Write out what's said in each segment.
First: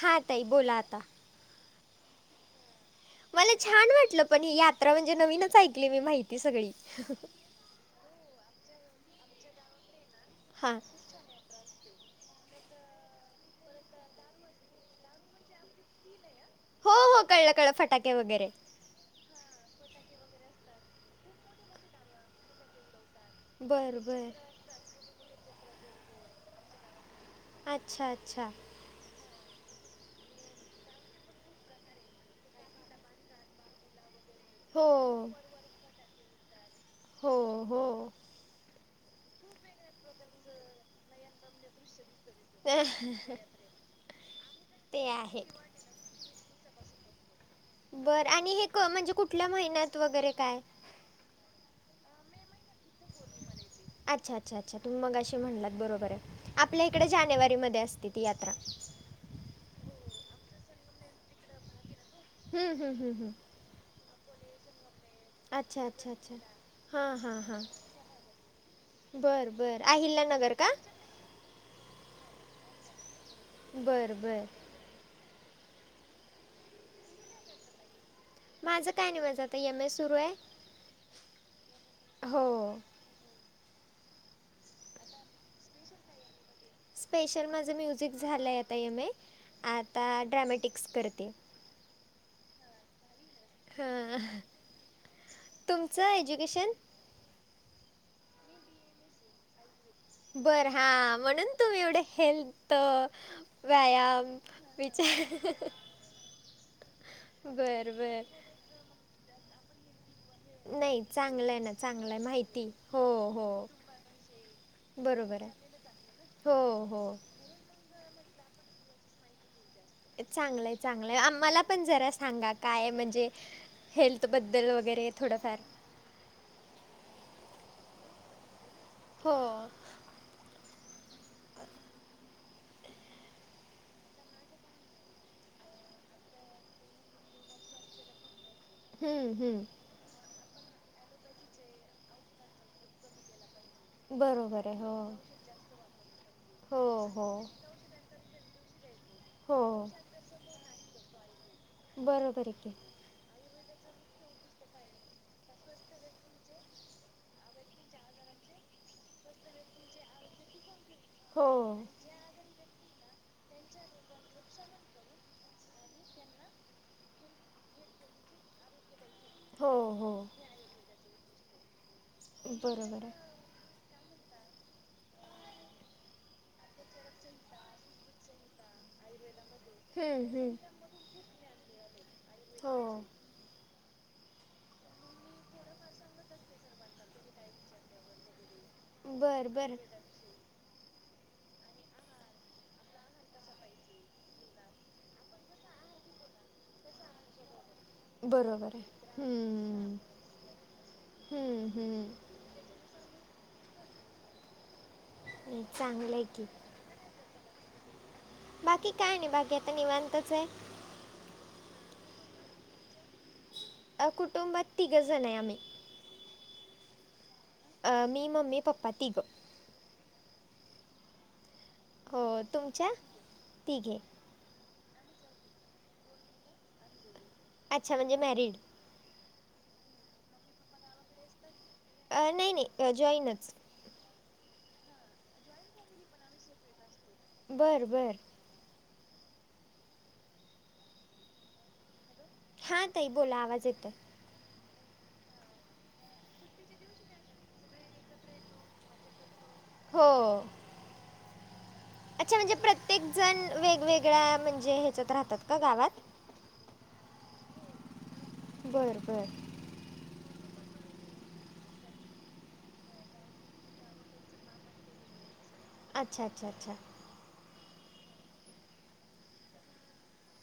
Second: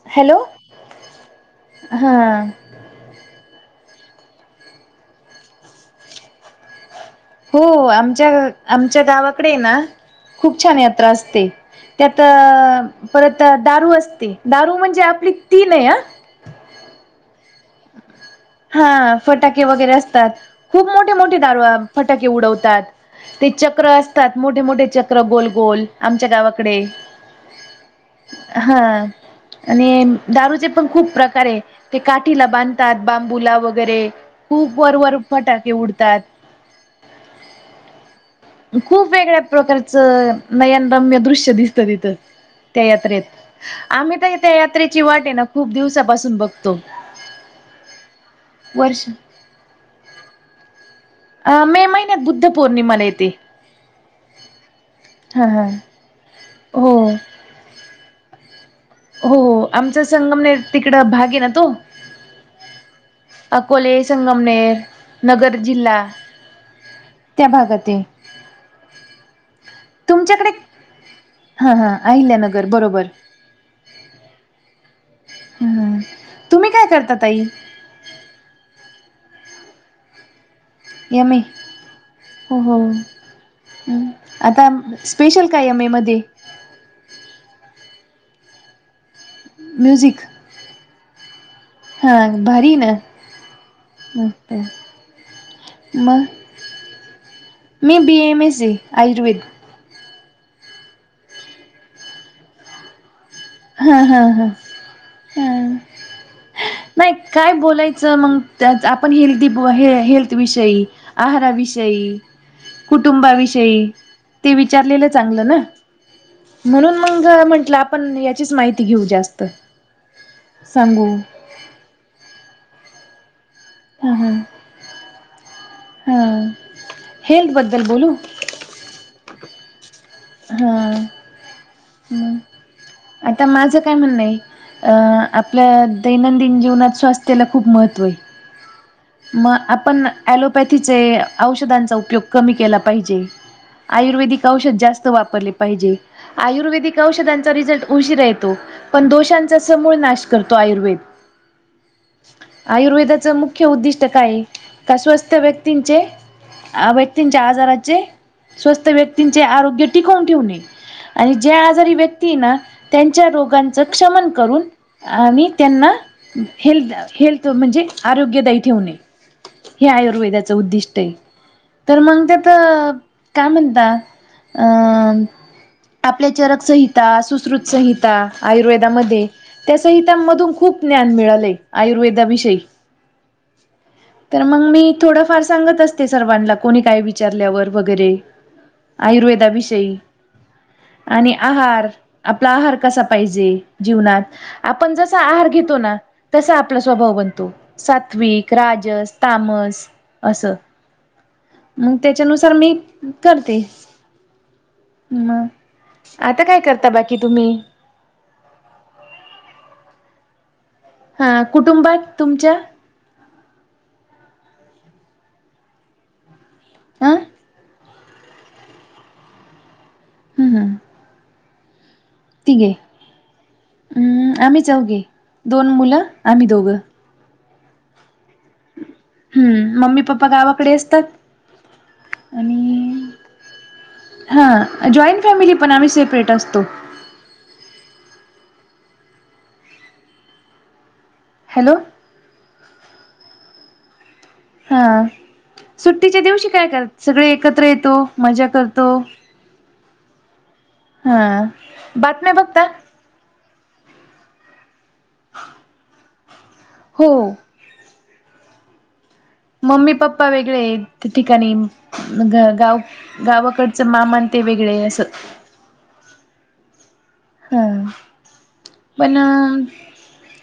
हा हॅलो ताई बोला आता! हा मला छान वाटलं पण ही यात्रा म्हणजे नवीनच ऐकली मी माहिती सगळी हो आमच्या आमच्या गावाकडे ना खूप छान हां यात्रा असते त्यात परत दारू असते दारू म्हणजे आपली ती नाही हा हो हो कळलं कळल फटाके वगैरे हा फटाके वगैरे असतात खूप मोठे मोठे दारू फटाके उडवतात ते चक्र बरं बरं असतात मोठे मोठे चक्र गोलगोल आमच्या गावाकडे अच्छा अच्छा [unintelligible] हा आणि दारूचे पण खूप प्रकार आहे ते काठीला बांधतात बांबूला वगैरे खूप हो वरवरर फटाके उडतात हो हो खूप वेगळ्या प्रकारचं नयनरम्य दृश्य दिसतं तिथं त्या ते यात्रेत आम्ही तर त्या यात्रेची वाट आहे खूप दिवसापासून बघतो बरं आणि हे क वर्ष म्हणजे कुठल्या महिन्यात वगैरे काय मे महिन्यात बुद्ध पूर्णिमा अच्छा अच्छा अच्छा तुम्ही मगाशी हा हा. म्हणलात बरोबर आहे आपल्या हो इकडे जानेवारी मे असते ती यात्रा हो आमचा संगमने तिकड भाग आहे ना तो हम्म हम हम. अकोले संगमनेर नगर अच्छा जिल्हा अच्छा अच्छा हा हा त्या हा. भागात आहे. बर बर तुमच्याकडे अहिल्यानगर का हा हा आहिल्यानगर बरोबर बरं बरं! हं तुम्ही काय करतात ताई? माझं काय नाही माझं आता एम एस सुरू आहे. यम ए हो हो [unintelligible] आता स्पेशल काय एम ए मध्ये स्पेशल माझं म्युझिक झालंय आता एम ए म्युझिक आता ड्रॅमॅटिक्स करते हा भारी ना? ह हं मस्त तुमचं मग एज्युकेशन? मी बीए एम एससी आयुर्वेद. बर हा म्हणून तुम्ही एवढं हेल्थ हा हा व्यायाम हा हा विचार नाही काय बरं बोलायचं बरं मग आपण हेल्दी हे -हेल्दी विषयी नाही आहारा चांगलं आहे ना चांगलं विषयी आहे माहिती हो कुटुंबा हो विषयी ते विचारलेलं बरोबर चांगलं ना, आहे हो म्हणून हो मग म्हंटलं पण याचीच माहिती घेऊ जास्त. चांगलंय सांगू चांगलंय आम्हाला पण जरा सांगा काय म्हणजे हा हेल्थ हा बद्दल वगैरे थोडंफार. हा हेल्थ बद्धल बोलू हो हा [unintelligible] आता माझं काय म्हणणं आहे आपल्या दैनंदिन जीवनात स्वास्थ्याला खूप महत्त्व आहे. हम्म, म हम्म. आपण ऍलोपॅथीचे औषधांचा उपयोग कमी केला पाहिजे. आयुर्वेदिक बरोबर आहे औषध जास्त त हो वापरले पाहिजे आयुर्वेदिक हो हो औषधांचा रिझल्ट उशीर यतो. पण हो दोषांचा समूळ नाश करतो आयुर्वेद बरोबर आहे की आयुर्वेदाचा मु ख्य उद्दिष्ट काय का स्वस्त व्यक्तींचे व्यक्तींच्या आजाराचे स्वस्त व्यक्तींचे आरोग्य टिकवून ठेवणे आणि हो ज्या आजारी व्यक्ती आहे ना त्यांच्या रोगां च क्षमन करून आणि त्यांना हेल्थ हेल्थ म्हणजे आरोग्यदायी ठेवणे हो हे हो आयुर्वेदा च ऊदिष्ट आहे तर मग त्यात बरोबर आहे काय म्हणत अ आपल्या चरकसंहिता सुश्रुत संहिता आयुर्वेदामध्ये त्या संहिता हं, मधून हं. खूप ज्ञान मिळालय आयुर्वेदा वी हो! तर मग मी थोडंफार सांगत असते सर्वांना कोणी काय विचारल्यावर वगैरे. बरं बरं! आयुर्वेदाविषयी आणि आहार आपला आहार कसा पाहिजे जीवनात. आपण जसा आहार घेतो ना तसा आपला स्वभाव बनतो. सात्विक, बरोबर आहे राजस, तामस हं, असं हं, मग हं. त्याच्यानु सार मी करते. म नाही, चांगलं आहे की आता काय करता बाकी तुम्ही? बाकी काय नाही बाकी आता निवांतच आहे. हा कुटुंबात तुमच्या? अ कुटुंबात तिघं जन आहे आम्ही. आ? अ मी मम्मी पप्पा तिघ. हम्म, हम्म. हो तिघे तुमच्या तिघे हम्म आम्ही चौघी, दोन मुलं, आम्ही दोघ. अच्छा म्हणजे मॅरिड. हम्म, मम्मी, पप्पा गावाकडे असतात. अ नाही, नाही आणि जाॅईनच. हा जॉईंट फॅमिली पण आम्ही सेपरेट असतो. बर बर.. हॅलो. हा ताई बोला आवाज येतोय. हा सुट्टीच्या दिवशी काय करता सगळे एकत्र येतो, मजा करतो, हो.. हा बातम्या अच्छा म्हणजे बघता? प्रत्येक जण वेगवेगळ्या म्हणजे ह्याच्यात राहतात का गावात? हो. बरं बरं. मम्मी, पप्पा वेगळे त्या ठिकाणी गाव गावाकडचं मामान ते वेगळे असं. अच्छा, अच्छा, अच्छा. हा पण अ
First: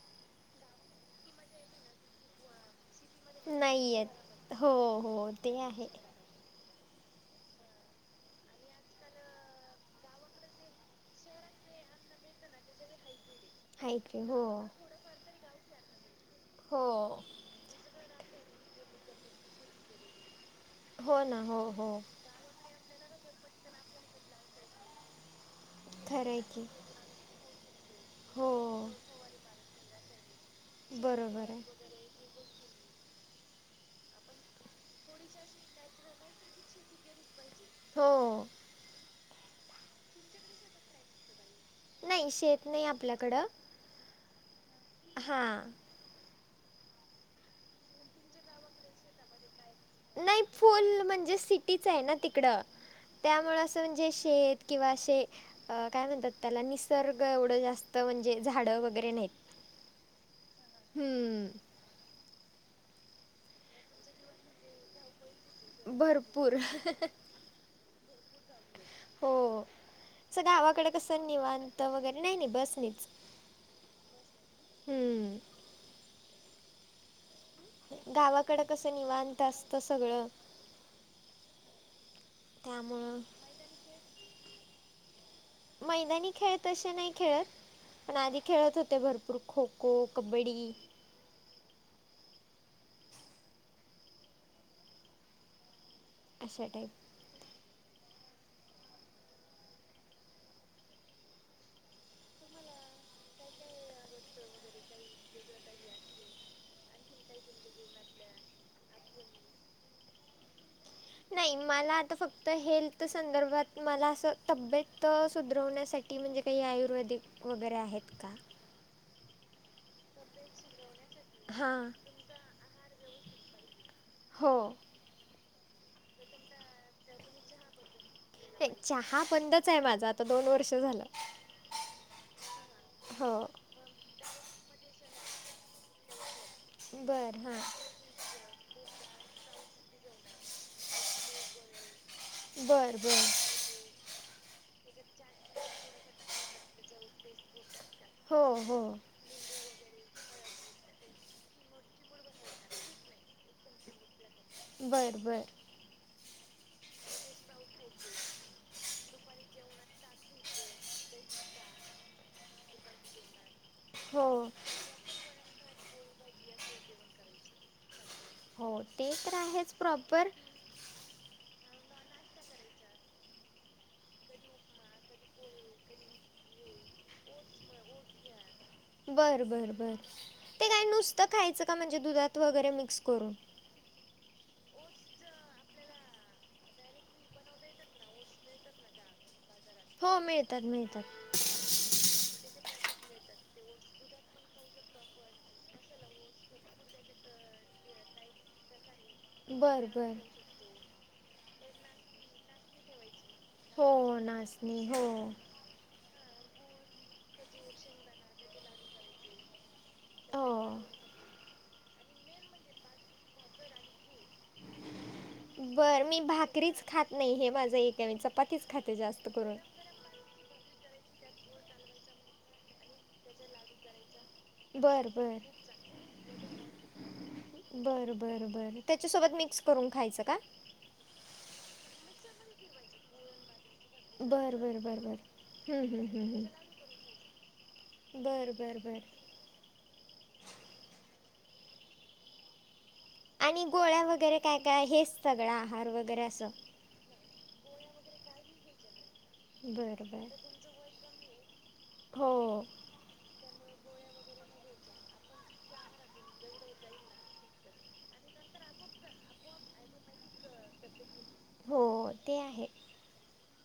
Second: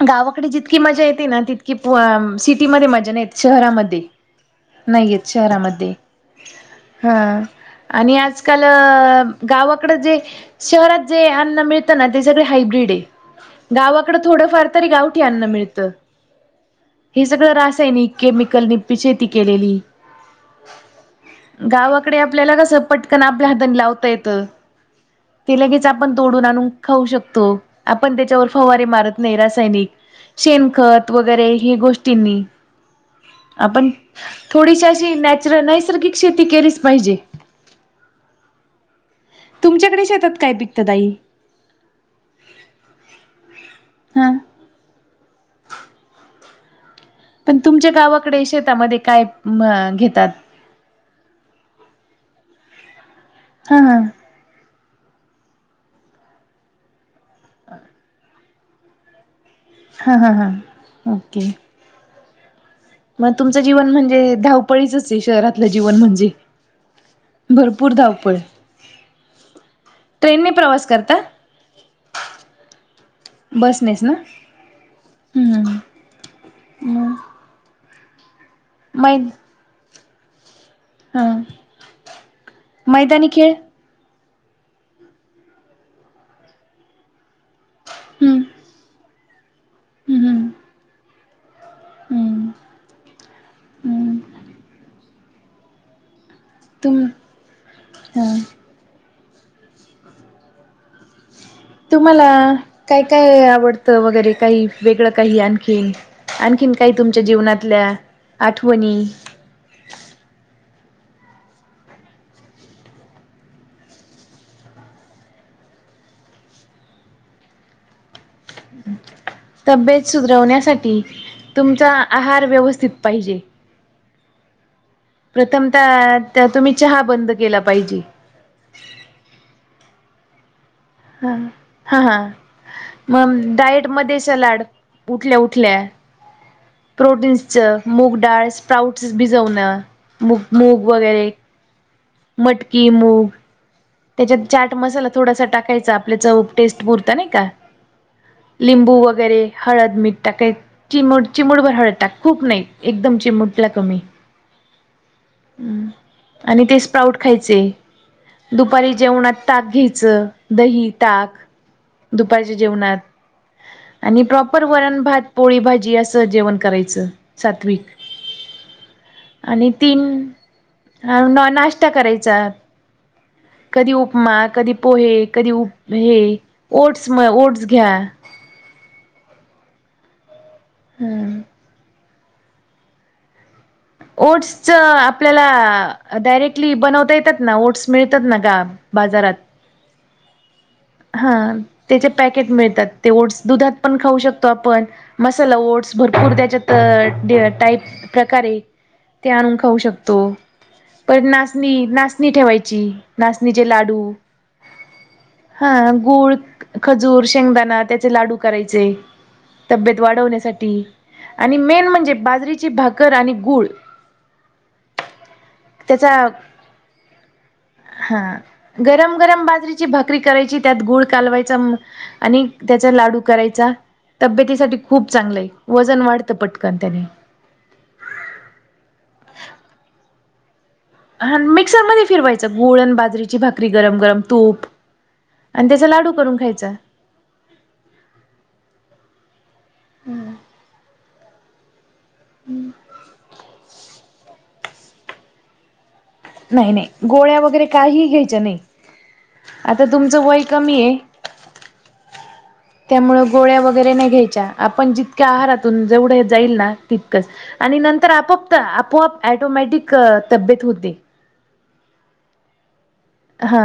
गावाकडे जितकी मजा येते ना तितकी सिटीमध्ये नाही येत. नाही शहरामध्ये आहेत हो नाहीयेत हो ते आहे शहरामध्ये हा. आणि आजकाल गावाकड जे शहरात जे अ मिळत ना ते सगळ हायब्र्रीड आहे हाय गावाकड की हो थोडंफार तरी गावठी अन्न मिळत. हो हे सगळं रासायनिक केमिकल नि शेती केलेली. हो ना हो हो गावाकडे आप आपल्याला कस पटकन आपल्या हातने लावता येत ते लगेच आपण खरं आहे तोडून की आणून खाऊ शकतो आपण त्याच्यावर हो फवारे मारत नाही रासायनिक शेनखत बरोबर वगैरे आहे हे गोष्टींनी आपण थोडीशी अशी नॅचरल नैसर्गिक शेती केलीच पाहिजे. हो. तुमच्याकडे शेतात काय पिकत ताई? नाही शेत नाही आपल्याकड. हा. हा.. पण तुमच्या गावाकडे शेतामध्ये काय घेतात? नाही फुल म्हणजे सिटीच आहे ना तिकडं त्यामुळं हा असं हा म्हणजे शेत किंवा असे काय म्हणतात त्याला निसर्ग एवढं जास्त म्हणजे झाडं वगैरे नाहीत. हा, हा, हा, ओके. हम्म मग तुमचं जीवन म्हणजे धावपळीच हे शहरातलं जीवन म्हणजे. भरपूर भरपूर धावपळ. हो. ट्रेनने प्रवास गावाकडे करता कसं निवांत वगैरे नाही, नाही बस नाहीच. बसनेस हम्म. हम्म. गावाकडं कसं मै निवांत असतं सगळं. हा त्यामुळं मैदानी खेळ. मैदानी खेळ तसे नाही खेळत पण हम्म आधी खेळत होते भरपूर खुप खो-खो हम्म कबड्डी. हम्म. हम्म अशा तुम टाईप हा. तुम्हाला काय काय आवडतं वगैरे काही वेगळं काही आणखीन आणखीन काही तुमच्या जीवनातल्या आठवणी नाही मला आता फक्त हेल्थ संदर्भात मला असं तब्येत सुधरवण्यासाठी की म्हणजे काही आयुर्वेदिक वगैरे आहेत का तब्येत सुधरवण्यासाठी हां तुमचा आहार व्यवस्थित पाहिजे. हो प्रथम त्या तुम्ही चहा बंद केला पाहिजे. चहा बंदच आहे माझं आता दोन वर्ष झालं ह हा हा मग हो. डायट मध्ये सलाड उठल्या उठल्या बर प्रोटीन्स हां च मूग डाळ स्प्राऊटस भिजवन मूग मूग वगैरे मटकी बर बर मूग त्याच्यात चाट मसाला थोडासा टाकायचा आपल्या टेस्ट पुरत नाही का-' हो हो लिंबू वगैरे हळद मीठ टाकायचं चिम चिमुटभर हळद टाक खूप नाही एकदम चिमुटला कमी बरं बरं आणि ते स्प्राऊट खायचे. दुपारी जेवणात ताक घ्यायचं दही ताक दुपारच्या जेवणात आणि हो प्रॉपर वरण भात पोळी भाजी असं जेवण करायचं सात्विक हो ते तर आणि आहेच तीन प्रॉपर अ नाश्ता करायचा कधी उपमा कधी पोहे कधी उप हे ओटस म ओटस घ्या बरं बरं बरं ते काय नुसतं हम्म. खायचं का म्हणजे दुधात वगैरे मिक्स करून ओटसच आपल्याला डायरेक्टली बनवता येतात ना ओटस मिळतात ना ग बाजारात. हो मिळतात मिळतात. हा त्याचे पॅकेट मिळतात ते ओटस दुधात पण खाऊ शकतो आपण मसाला ओट्स भरपूर त्याच्यात अ टाईप प्रकारे ते आणून खाऊ बर बर शकतो पण नाचणी नाचणी ठेवायची नाचणीचे लाडू हो नाचणी हो. हा गूळ खजूर शेंगदाणा त्याचे लाडू करायचे. तब्येत हो वाढवण्यासाठी आणि मेन म्हणजे बाजरीची भाकर आणि गूळ बर मी त्याचा भाकरीच खात नाही हे माझं एक म हा चपातीच खाते गरम जास्त गरम करून बाजरीची भाकरी करायची त्यात गुल कालवायचा आणि त्याचा लाडू करायचा तब्बेतची साठी बर खूप बर चांगलंय वजन वाढतं पटकन त्याने बरं बरं बरं त्याच्यासोबत मिक्स करून खायचं का हा मिक्सर मध्ये फिरवायचं गुळ आणि बाजरीची भाक भाकरी गरम गरम बर तूप बर बर बर आणि हं, त्याचा हं, लाडू करून खायचा. बरं बरं बरं. हम् आणि गोळ्या वगैरे काय काय हेच सगळा आहार वगैरे अस नाही नाही गोळ्या वगैरे काही घ्यायच्या नाही. आता बरं तुमचं बर वय कमी हो हो त्यामुळं गोळ्या वगैरे नाही घ्यायच्या आपण जितक्या आहारातून जेवढं जाईल ना तितकंच आणि नंतर आपोआप आपोआप टोमॅटिक तब्येत होते. हो हो ते आहे. हा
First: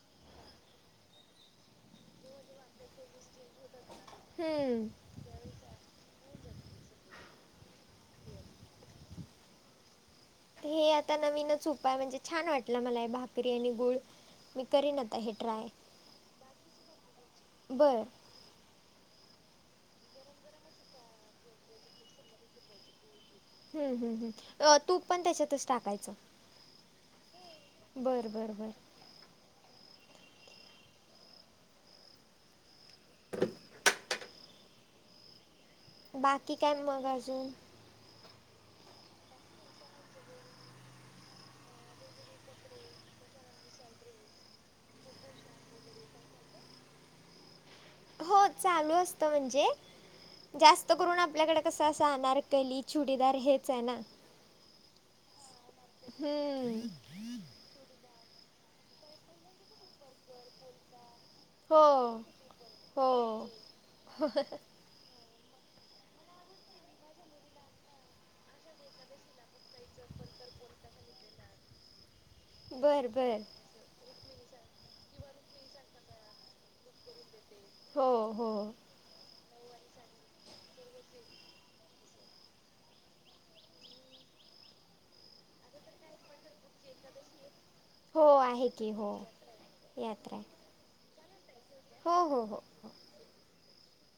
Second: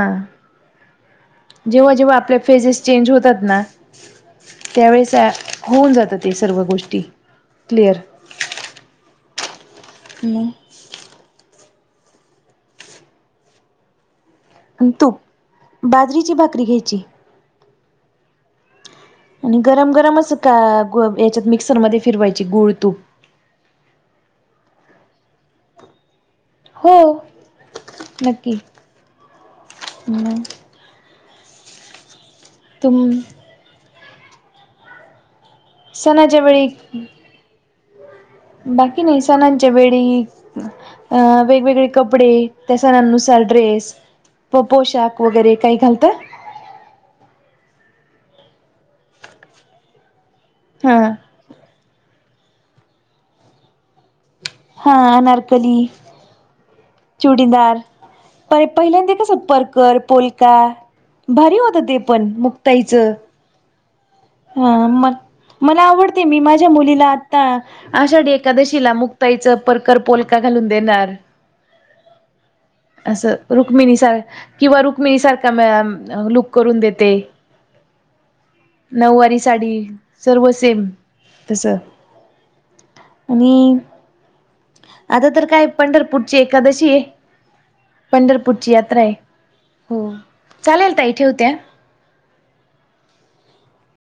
जेव्हा जेव्हा आपल्या फेजेस चेंज होतात ना हम्म त्यावेळेच आ होऊन जातं ते सर्व गोष्टी क्लिअर हम हे आता नवीनच उपाय म्हणजे छान वाटला मला भाकरी आणि गुळ. मी आणि करीन आता तूप हे ट्राय बाजरीची भाकरी घ्यायची बरं. आणि गरम गरमच का याच्यात मिक्सरमध्ये फिरवायची गूळ-तूप. हम् हम्म हम तूप पण त्याच्यातच टाकायचं. हो बरं बरं नक्की बरं हम. तुून [unintelligible] सणाच्या बाकी वेळी काही मग अजून. बाकी नाही सनांच्या वेडी. अ वेगवेगळे कपडे त्या सनानुसार ड्रेस व पोशाख वगैरे काही घालतं. चालु असत. म्हणजे, जास्त हा करून आपल्याकडे कस आस अनारकली चुडीदार हेच आहे ना. हा आनारकली. हम्म. चुडीदार परे पहिल्यांदा कसं पलकर, पोलका भारी होत हो ते पण मुक्ताईचं. हो हा मल मला आवडते. मी माझ्या मुलीला आता आषाढी एकादशीला मुक ताईच परकर पोलका घालून देणार. बरं बरं असं रुक्मिणी सार किंवा रुक्मिणी सारखा लुक करून देते. हो हो. नऊवारी साडी सर्व सेम तस. आणि आता तर काय पंढरपूरची एकादशी आहे. हो आहे पंढरपूरची की यात्रा हो आहे. चालेल ताई ठेवते हा. हो हो हो हो.